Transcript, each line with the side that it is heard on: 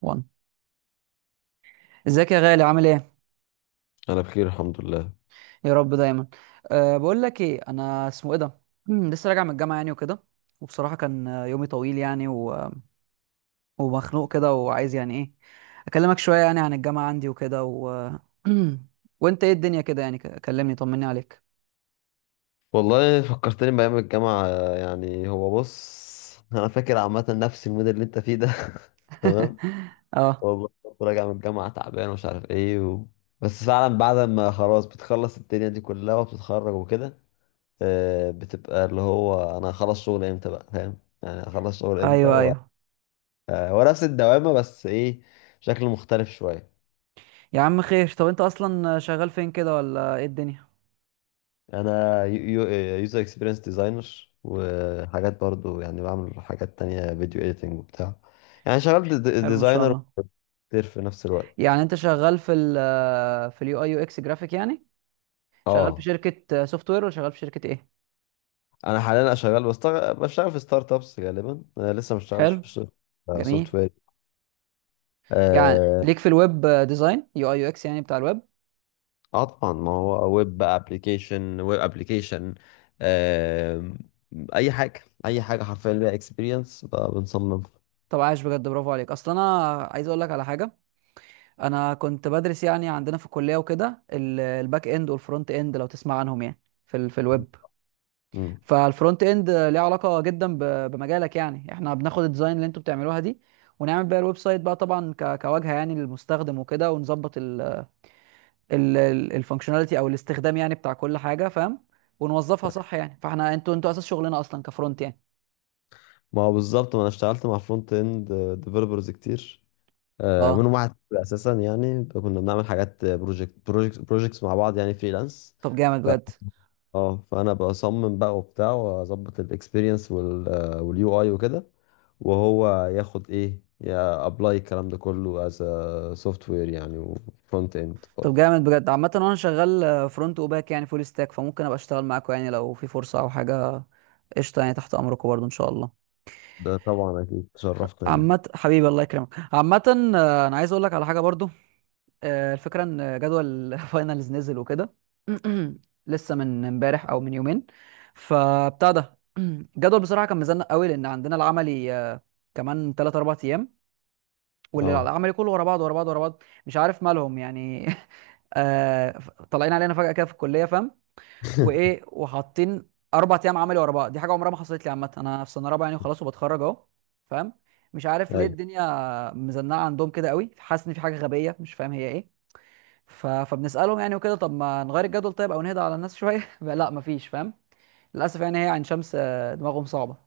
right: وان. ازيك يا غالي؟ عامل ايه؟
left: انا بخير، الحمد لله.
right: يا رب دايما. أه، بقول لك ايه، انا اسمه ايه ده، لسه راجع من الجامعه يعني وكده. وبصراحه كان يومي طويل يعني ومخنوق كده، وعايز يعني ايه، اكلمك شويه يعني عن الجامعه عندي وكده، وانت ايه الدنيا كده يعني، كلمني طمني عليك.
left: والله فكرتني بايام الجامعه. يعني هو بص، انا فاكر عامه نفس المود اللي انت فيه ده. تمام.
right: اه،
left: والله كنت راجع من الجامعه تعبان ومش عارف ايه و... بس فعلا بعد ما خلاص بتخلص الدنيا دي كلها وبتتخرج وكده، بتبقى اللي هو انا هخلص شغل امتى بقى فاهم، يعني هخلص شغل امتى
right: ايوه،
left: و...
right: ايوه.
left: هو نفس الدوامه، بس ايه، بشكل مختلف شويه.
right: يا عم خير. طب انت اصلا شغال فين كده، ولا ايه الدنيا؟
left: انا يوزر اكسبيرينس ديزاينر، وحاجات برضو، يعني بعمل حاجات تانية، فيديو اديتنج وبتاع. يعني شغال
right: حلو، ما شاء
left: ديزاينر
right: الله.
left: كتير في نفس الوقت.
right: يعني انت شغال في في اليو اي يو اكس جرافيك يعني، شغال في
left: اه.
right: شركه سوفت وير، ولا شغال في شركه ايه؟
left: انا حاليا شغال، بشتغل في ستارت ابس غالبا، أنا لسه ما اشتغلتش
right: حلو،
left: في
right: جميل.
left: سوفت وير.
right: يعني
left: اه.
right: ليك في الويب ديزاين، يو اي يو اكس يعني، بتاع الويب.
left: طبعا، ما هو ويب بقى، ابلكيشن، ويب ابلكيشن. اي حاجه حرفيا ليها اكسبيرينس.
right: طب عايش بجد، برافو عليك. اصل انا عايز اقول لك على حاجه. انا كنت بدرس يعني عندنا في الكليه وكده، الباك اند والفرونت اند لو تسمع عنهم يعني، في في الويب.
left: بنصمم.
right: فالفرونت اند ليه علاقه جدا بمجالك يعني، احنا بناخد الديزاين اللي انتوا بتعملوها دي، ونعمل بيها الويب سايت بقى، طبعا كواجهه يعني للمستخدم وكده، ونظبط الفانكشناليتي او الاستخدام يعني بتاع كل حاجه، فاهم؟ ونوظفها صح يعني. فاحنا انتوا اساس شغلنا اصلا كفرونت يعني.
left: ما هو بالظبط، ما انا اشتغلت مع فرونت اند ديفلوبرز كتير.
right: اه،
left: منهم واحد اساسا، يعني كنا بنعمل حاجات، بروجكتس مع بعض، يعني فريلانس.
right: طب جامد
left: ف
right: بجد
left: اه فانا بصمم بقى وبتاع، واظبط الاكسبيرينس واليو اي وكده، وهو ياخد، ايه، يا ابلاي الكلام ده كله سوفت وير يعني، وفرونت اند
right: طب
left: برضه.
right: جامد بجد عامة، وانا شغال فرونت وباك يعني فول ستاك، فممكن ابقى اشتغل معاكم يعني لو في فرصة او حاجة. قشطة يعني، تحت امركم برضو ان شاء الله.
left: ده طبعا اكيد تشرفنا يعني.
right: عامة حبيبي الله يكرمك. عامة انا عايز اقول لك على حاجة برضو. الفكرة ان جدول فاينلز نزل وكده. لسه من امبارح او من يومين. فبتاع ده، الجدول بصراحة كان مزنق قوي، لان عندنا العملي كمان 3 4 ايام.
left: اه.
right: والعملي كله ورا بعض ورا بعض ورا بعض، مش عارف مالهم يعني. آه، طالعين علينا فجأة كده في الكلية، فاهم؟ وايه؟ وحاطين اربع ايام عملي ورا بعض، دي حاجه عمرها ما حصلت لي، عامه انا في سنه رابعه يعني وخلاص وبتخرج اهو. فاهم؟ مش عارف ليه
left: ايوه.
right: الدنيا مزنقه عندهم كده قوي، حاسس ان في حاجه غبيه مش فاهم هي ايه. فبنسالهم يعني وكده: طب ما نغير الجدول طيب، او نهدى على الناس شويه؟ لا مفيش، فاهم؟ للاسف يعني، هي عين شمس، دماغهم صعبه.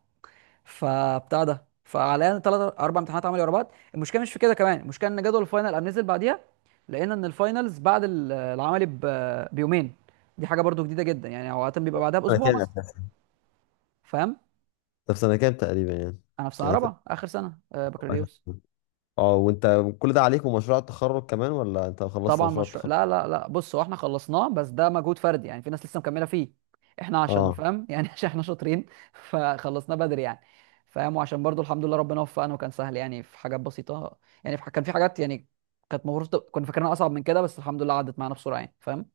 right: فبتاع ده، فعلينا ثلاث اربع امتحانات عملي ورا بعض، المشكله مش في كده كمان، المشكله ان جدول الفاينل قام نزل بعديها. لقينا ان الفاينلز بعد العملي بيومين. دي حاجه برضو جديده جدا يعني، عاده بيبقى بعدها
left: انا
right: باسبوع
left: كام
right: مثلا.
left: أساساً؟
right: فاهم؟
left: طب سنه كام تقريبا يعني؟
right: انا في سنه رابعه، اخر سنه
left: يعني.
right: بكالوريوس.
left: اه. وانت كل ده عليك، ومشروع التخرج كمان، ولا انت خلصت
right: طبعا
left: مشروع
right: مشروع
left: التخرج؟
right: لا لا لا، بص هو احنا خلصناه، بس ده مجهود فردي يعني، في ناس لسه مكمله فيه. احنا عشان
left: اه.
right: فاهم يعني عشان احنا شاطرين، فخلصناه بدري يعني. فاهم؟ وعشان برضو الحمد لله ربنا وفقنا، وكان سهل يعني في حاجات بسيطه. يعني كان في حاجات يعني، كانت المفروض كنا فاكرينها اصعب من كده، بس الحمد لله عدت معانا بسرعه يعني، فاهم؟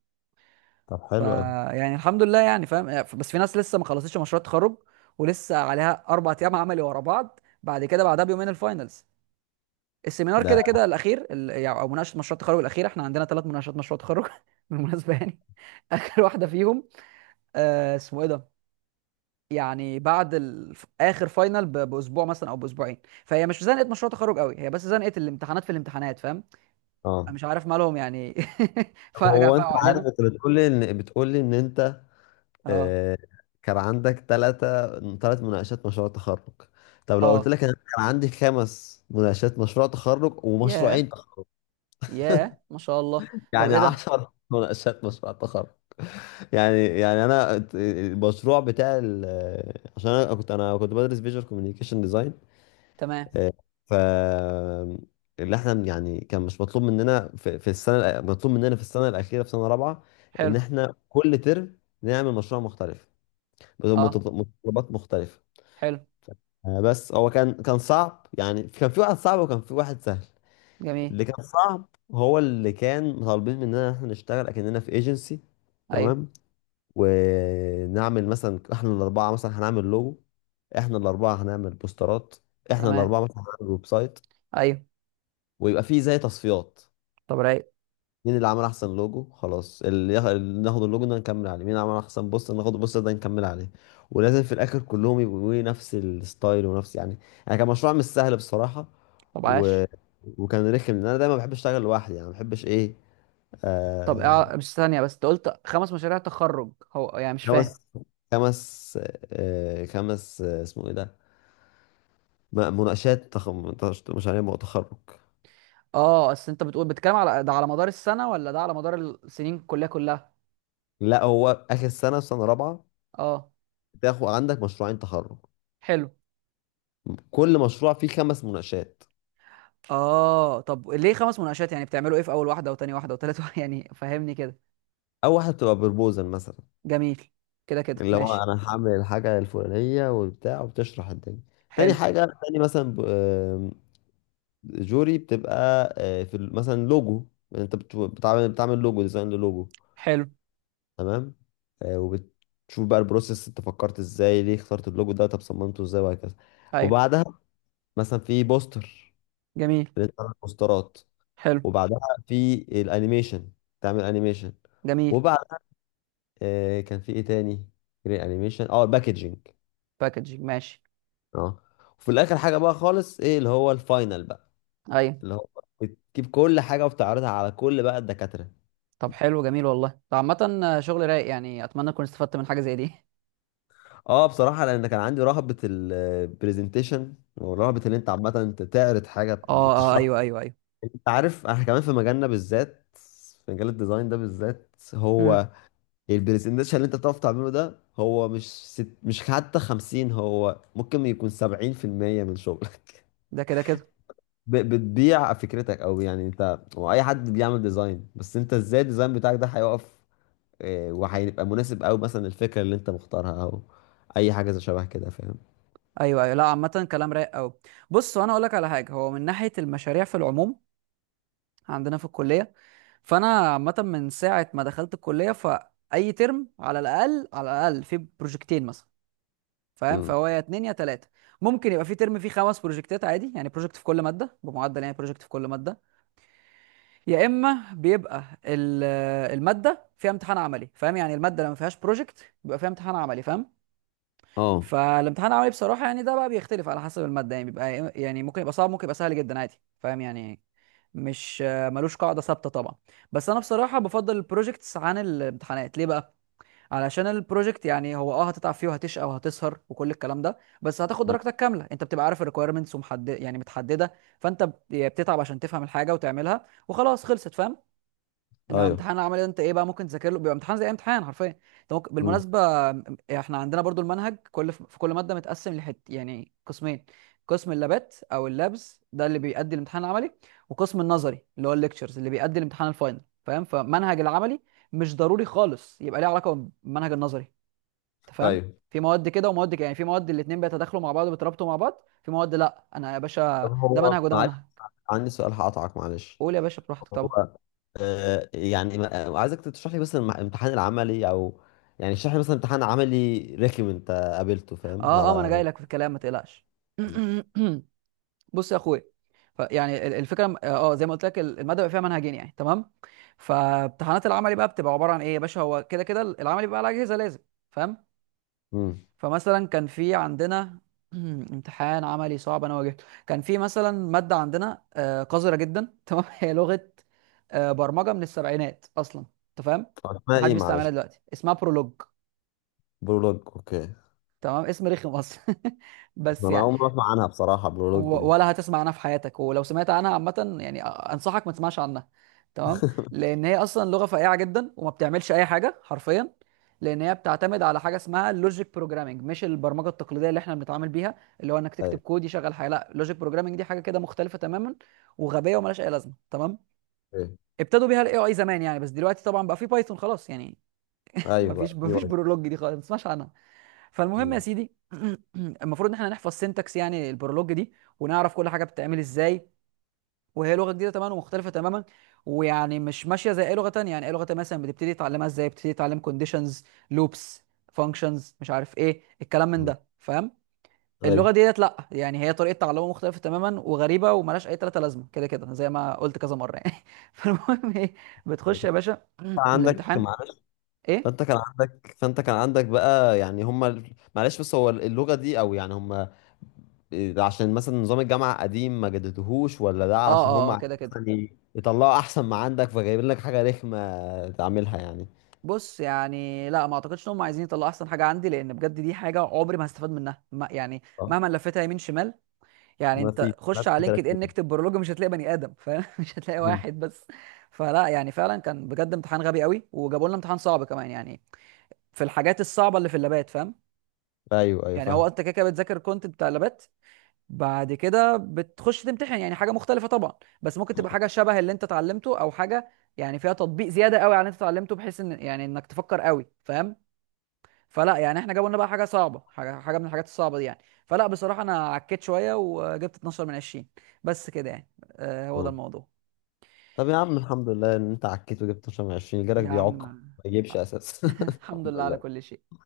left: طب
right: ف
left: حلو قوي.
right: يعني الحمد لله يعني، فاهم؟ بس في ناس لسه ما خلصتش مشروع التخرج، ولسه عليها اربع ايام عملي ورا بعض، بعد كده بعدها بيومين الفاينلز. السيمينار كده
left: ده
right: كده الاخير، يعني او مناقشه مشروع التخرج الاخيره. احنا عندنا ثلاث مناقشات مشروع تخرج بالمناسبه يعني. اخر واحده فيهم، اسمه ايه ده، يعني بعد اخر فاينل باسبوع مثلا او باسبوعين. فهي مش زنقه مشروع تخرج قوي، هي بس زنقه الامتحانات، في الامتحانات فاهم؟ أنا
left: اه.
right: مش عارف مالهم يعني.
left: طب
right: فجاه
left: هو انت
right: فقعوا
left: عارف،
right: علينا.
left: انت بتقول لي ان انت
right: اه،
left: آه كان عندك ثلاث مناقشات مشروع تخرج. طب لو قلت
right: اه،
left: لك انا كان عندي خمس مناقشات مشروع تخرج، ومشروعين
right: ياه،
left: تخرج،
right: ياه، ما شاء الله. طب
left: يعني
right: ايه ده؟
left: عشر مناقشات مشروع تخرج. يعني يعني انا المشروع بتاع عشان انا كنت بدرس فيجوال كوميونيكيشن ديزاين.
right: تمام.
left: آه، ف اللي احنا يعني، كان مش مطلوب مننا في السنه مطلوب مننا في السنه الاخيره، في سنه رابعه، ان
right: حلو.
left: احنا كل ترم نعمل مشروع مختلف،
right: اه،
left: متطلبات مختلفه.
right: حلو.
left: بس هو كان صعب، يعني كان في واحد صعب، وكان في واحد سهل.
right: جميل.
left: اللي كان صعب، هو اللي كان طالبين مننا ان احنا نشتغل اكننا في ايجنسي،
right: ايوه.
left: تمام، ونعمل مثلا، احنا الاربعه مثلا هنعمل لوجو، احنا الاربعه هنعمل بوسترات، احنا
right: تمام.
left: الاربعه مثلا هنعمل ويب سايت،
right: ايوه.
left: ويبقى فيه زي تصفيات.
right: طب رايق.
left: مين اللي عمل احسن لوجو؟ خلاص، اللي اللي ناخد اللوجو ده نكمل عليه. مين عمل احسن بوستر؟ ناخد البوستر ده نكمل عليه. ولازم في الاخر كلهم يبقوا، إيه، نفس الستايل، ونفس يعني، يعني كان مشروع مش سهل بصراحة.
right: طب
left: و...
right: عاش.
left: وكان رخم، لان انا دايما بحب اشتغل لوحدي، يعني ما بحبش ايه.
right: طب
left: آه...
right: بس ثانية، بس انت قلت خمس مشاريع تخرج، هو يعني مش
left: خمس
right: فاهم.
left: خمس خمس. اسمه ايه ده، مشاريع تخرج.
right: اه، اصل انت بتتكلم على ده، على مدار السنة، ولا ده على مدار السنين كلها كلها؟
left: لا، هو اخر سنة، في سنة رابعة،
right: اه،
left: تاخد عندك مشروعين تخرج.
right: حلو.
left: كل مشروع فيه خمس مناقشات.
right: اه، طب ليه خمس مناقشات؟ يعني بتعملوا ايه في اول واحدة، وتاني واحدة، وتالت واحدة؟ يعني فهمني كده.
left: اول واحده بتبقى بروبوزال مثلا،
right: جميل. كده كده،
left: اللي هو، اه،
right: ماشي.
left: انا هعمل الحاجه الفلانيه وبتاع، وبتشرح الدنيا. تاني
right: حلو.
left: حاجه، تاني مثلا ب- آم، جوري بتبقى، في مثلا لوجو، انت بتعمل لوجو، ديزاين للوجو،
right: حلو.
left: تمام. وبتشوف بقى البروسيس، انت فكرت ازاي، ليه اخترت اللوجو ده، طب صممته ازاي، وهكذا.
right: ايوه.
left: وبعدها مثلا في بوستر،
right: جميل.
left: اللي انت تعمل بوسترات.
right: حلو.
left: وبعدها في الانيميشن، تعمل انيميشن.
right: جميل.
left: وبعد، كان في ايه تاني، جرين انيميشن، اه، باكجينج.
right: باكجينج، ماشي.
left: اه. وفي الاخر حاجه بقى خالص، ايه، اللي هو الفاينل بقى،
right: ايوه.
left: اللي هو بتجيب كل حاجه وبتعرضها على كل بقى الدكاتره.
right: طب حلو، جميل والله. ده عامة شغل رايق يعني، اتمنى اكون استفدت من حاجة زي دي.
left: اه، بصراحه، لان كان عندي رهبه البرزنتيشن، ورهبه ان انت، عامه، انت تعرض حاجه
right: اه، اه،
left: وتشرح.
right: ايوه، ايوه، ايوه،
left: انت عارف، احنا كمان في مجالنا بالذات، في مجال الديزاين ده بالذات،
right: امم
left: هو البرزنتيشن اللي انت بتعرف تعمله ده، هو مش ست، مش حتى 50، هو ممكن يكون 70% من شغلك.
right: ده كده كده.
left: بتبيع فكرتك، او يعني، انت واي حد بيعمل ديزاين، بس انت ازاي الديزاين بتاعك ده هيقف. وهيبقى مناسب قوي مثلا، الفكره اللي انت مختارها، او اي حاجه زي شبه كده، فاهم.
right: ايوه، ايوه، لا، عامه كلام رايق قوي. بص وانا اقول لك على حاجه، هو من ناحيه المشاريع في العموم عندنا في الكليه، فانا عامه من ساعه ما دخلت الكليه، فاي ترم على الاقل على الاقل في بروجكتين مثلا، فاهم؟
left: امم
right: فهو يا اتنين يا تلاته، ممكن يبقى في ترم فيه خمس بروجكتات عادي يعني، بروجكت في كل ماده بمعدل يعني، بروجكت في كل ماده. يا اما بيبقى الماده فيها امتحان عملي، فاهم؟ يعني الماده لما فيهاش بروجكت بيبقى فيها امتحان عملي، فاهم؟
left: اه.
right: فالامتحان العملي بصراحه يعني، ده بقى بيختلف على حسب الماده يعني، بيبقى إيه، يعني ممكن يبقى صعب، ممكن يبقى سهل جدا عادي، فاهم يعني؟ مش ملوش قاعده ثابته طبعا. بس انا بصراحه بفضل البروجكتس عن الامتحانات. ليه بقى؟ علشان البروجكت يعني، هو هتتعب فيه وهتشقى وهتسهر وكل الكلام ده، بس هتاخد
left: مم.
right: درجتك كامله. انت بتبقى عارف الريكويرمنتس ومحدد يعني متحدده. فانت بتتعب عشان تفهم الحاجه وتعملها وخلاص خلصت، فاهم؟ انما
left: ايوه.
right: امتحان العملي ده انت ايه بقى؟ ممكن تذاكر له، بيبقى امتحان زي أي امتحان حرفيا. انت ممكن
left: امم
right: بالمناسبه، احنا عندنا برضو المنهج، كل في كل ماده متقسم لحت يعني قسمين. قسم اللابات او اللابز ده اللي بيأدي الامتحان العملي، وقسم النظري اللي هو الليكتشرز اللي بيأدي الامتحان الفاينل، فاهم؟ فمنهج العملي مش ضروري خالص يبقى ليه علاقه بالمنهج النظري. انت فاهم؟
left: ايوه.
right: في مواد كده ومواد كده يعني، في مواد الاتنين بيتداخلوا مع بعض وبيترابطوا مع بعض، في مواد لا، انا يا
left: طب
right: باشا ده منهج
left: هو،
right: وده
left: معلش،
right: منهج.
left: عندي سؤال هقطعك معلش.
right: قول يا باشا براحتك طبعا.
left: هو يعني عايزك تشرح لي مثلا امتحان العملي، او يعني، اشرح لي مثلا امتحان عملي رخم انت قابلته، فاهم
right: اه، اه، ما انا
left: على.
right: جاي لك في الكلام ما تقلقش. بص يا اخويا، يعني الفكره زي ما قلت لك، الماده بيبقى فيها منهجين يعني، تمام. فامتحانات العملي بقى بتبقى عباره عن ايه يا باشا. هو كده كده العملي بيبقى على اجهزه لازم. فاهم؟
left: امم.
right: فمثلا كان في عندنا امتحان عملي صعب انا واجهته، كان في مثلا ماده عندنا قذره جدا تمام، هي لغه برمجه من السبعينات اصلا، انت فاهم؟
left: اسمها
right: محدش
left: ايه
right: بيستعملها
left: معلش؟
right: دلوقتي، اسمها برولوج.
left: برولوج، اوكي.
right: تمام، اسم رخم اصلا.
left: ده
right: بس
left: انا
right: يعني،
left: اول مره اسمع عنها بصراحه، بلولوج دي.
right: ولا هتسمع عنها في حياتك، ولو سمعت عنها عامة يعني أنصحك ما تسمعش عنها. تمام. لأن هي أصلا لغة فقيعة جدا وما بتعملش أي حاجة حرفيا. لأن هي بتعتمد على حاجة اسمها اللوجيك بروجرامنج، مش البرمجة التقليدية اللي احنا بنتعامل بيها، اللي هو إنك تكتب
left: ايوه،
right: كود يشغل حاجة. لا، اللوجيك بروجرامنج دي حاجة كده مختلفة تماما، وغبية وملهاش أي لازمة. تمام.
left: ايوه،
right: ابتدوا بيها الاي اي زمان يعني، بس دلوقتي طبعا بقى في بايثون خلاص يعني.
left: ايوه.
right: مفيش
left: بقى في
right: مفيش
left: واحد.
right: برولوج دي خالص، ما تسمعش عنها. فالمهم يا
left: مم.
right: سيدي، المفروض ان احنا نحفظ سينتاكس يعني البرولوج دي، ونعرف كل حاجه بتتعمل ازاي. وهي لغه جديده تماما ومختلفه تماما. ويعني مش ماشيه زي اي لغه تانية. يعني اي لغه تانية مثلا بتبتدي تتعلمها ازاي؟ بتبتدي تتعلم كونديشنز، لوبس، فانكشنز، مش عارف ايه الكلام من
left: مم.
right: ده، فاهم؟ اللغه
left: ايوه.
right: ديت لا، يعني هي طريقه تعلمها مختلفه تماما وغريبه وملهاش اي تلاته لازمه، كده كده زي ما قلت كذا مره يعني. فالمهم ايه، بتخش
left: فانت
right: يا باشا
left: عندك،
right: الامتحان.
left: معلش،
right: ايه،
left: فانت كان عندك بقى، يعني هم، معلش، بس هو اللغه دي، او يعني هم، إيه، عشان مثلا نظام الجامعه قديم ما جددوهوش، ولا ده
right: اه،
left: عشان
right: اه،
left: هم
right: اه،
left: عايزين
right: كده كده.
left: مثلا يطلعوا احسن ما عندك، فجايبين لك حاجه رخمه تعملها يعني.
right: بص يعني لا، ما اعتقدش ان هم عايزين يطلعوا احسن حاجه عندي، لان بجد دي حاجه عمري ما هستفاد منها، ما يعني
left: اه.
right: مهما لفتها يمين شمال. يعني
left: ما في
right: انت خش
left: ماشي
right: على لينكد
left: 30.
right: ان، اكتب برولوج، مش هتلاقي بني ادم، فاهم؟ مش هتلاقي واحد بس. فلا يعني فعلا كان بجد امتحان غبي قوي، وجابوا لنا امتحان صعب كمان يعني، في الحاجات الصعبه اللي في اللابات، فاهم؟
left: ايوه، ايوه،
right: يعني هو
left: فاهم.
right: انت كده كده بتذاكر الكونتنت بتاع اللابات، بعد كده بتخش تمتحن يعني حاجه مختلفه طبعا، بس ممكن تبقى حاجه شبه اللي انت اتعلمته، او حاجه يعني فيها تطبيق زياده قوي على اللي انت اتعلمته، بحيث ان يعني انك تفكر قوي، فاهم؟ فلا يعني احنا جابوا لنا بقى حاجه صعبه، حاجه من الحاجات الصعبه دي يعني. فلا بصراحه انا عكيت شويه وجبت 12 من 20. بس كده يعني. هو ده الموضوع.
left: طب يا عم الحمد لله ان انت عكيت وجبت 12 من 20، جالك
right: يا عم،
left: بيعك ما يجيبش اساس.
right: الحمد
left: الحمد
right: لله على
left: لله.
right: كل شيء.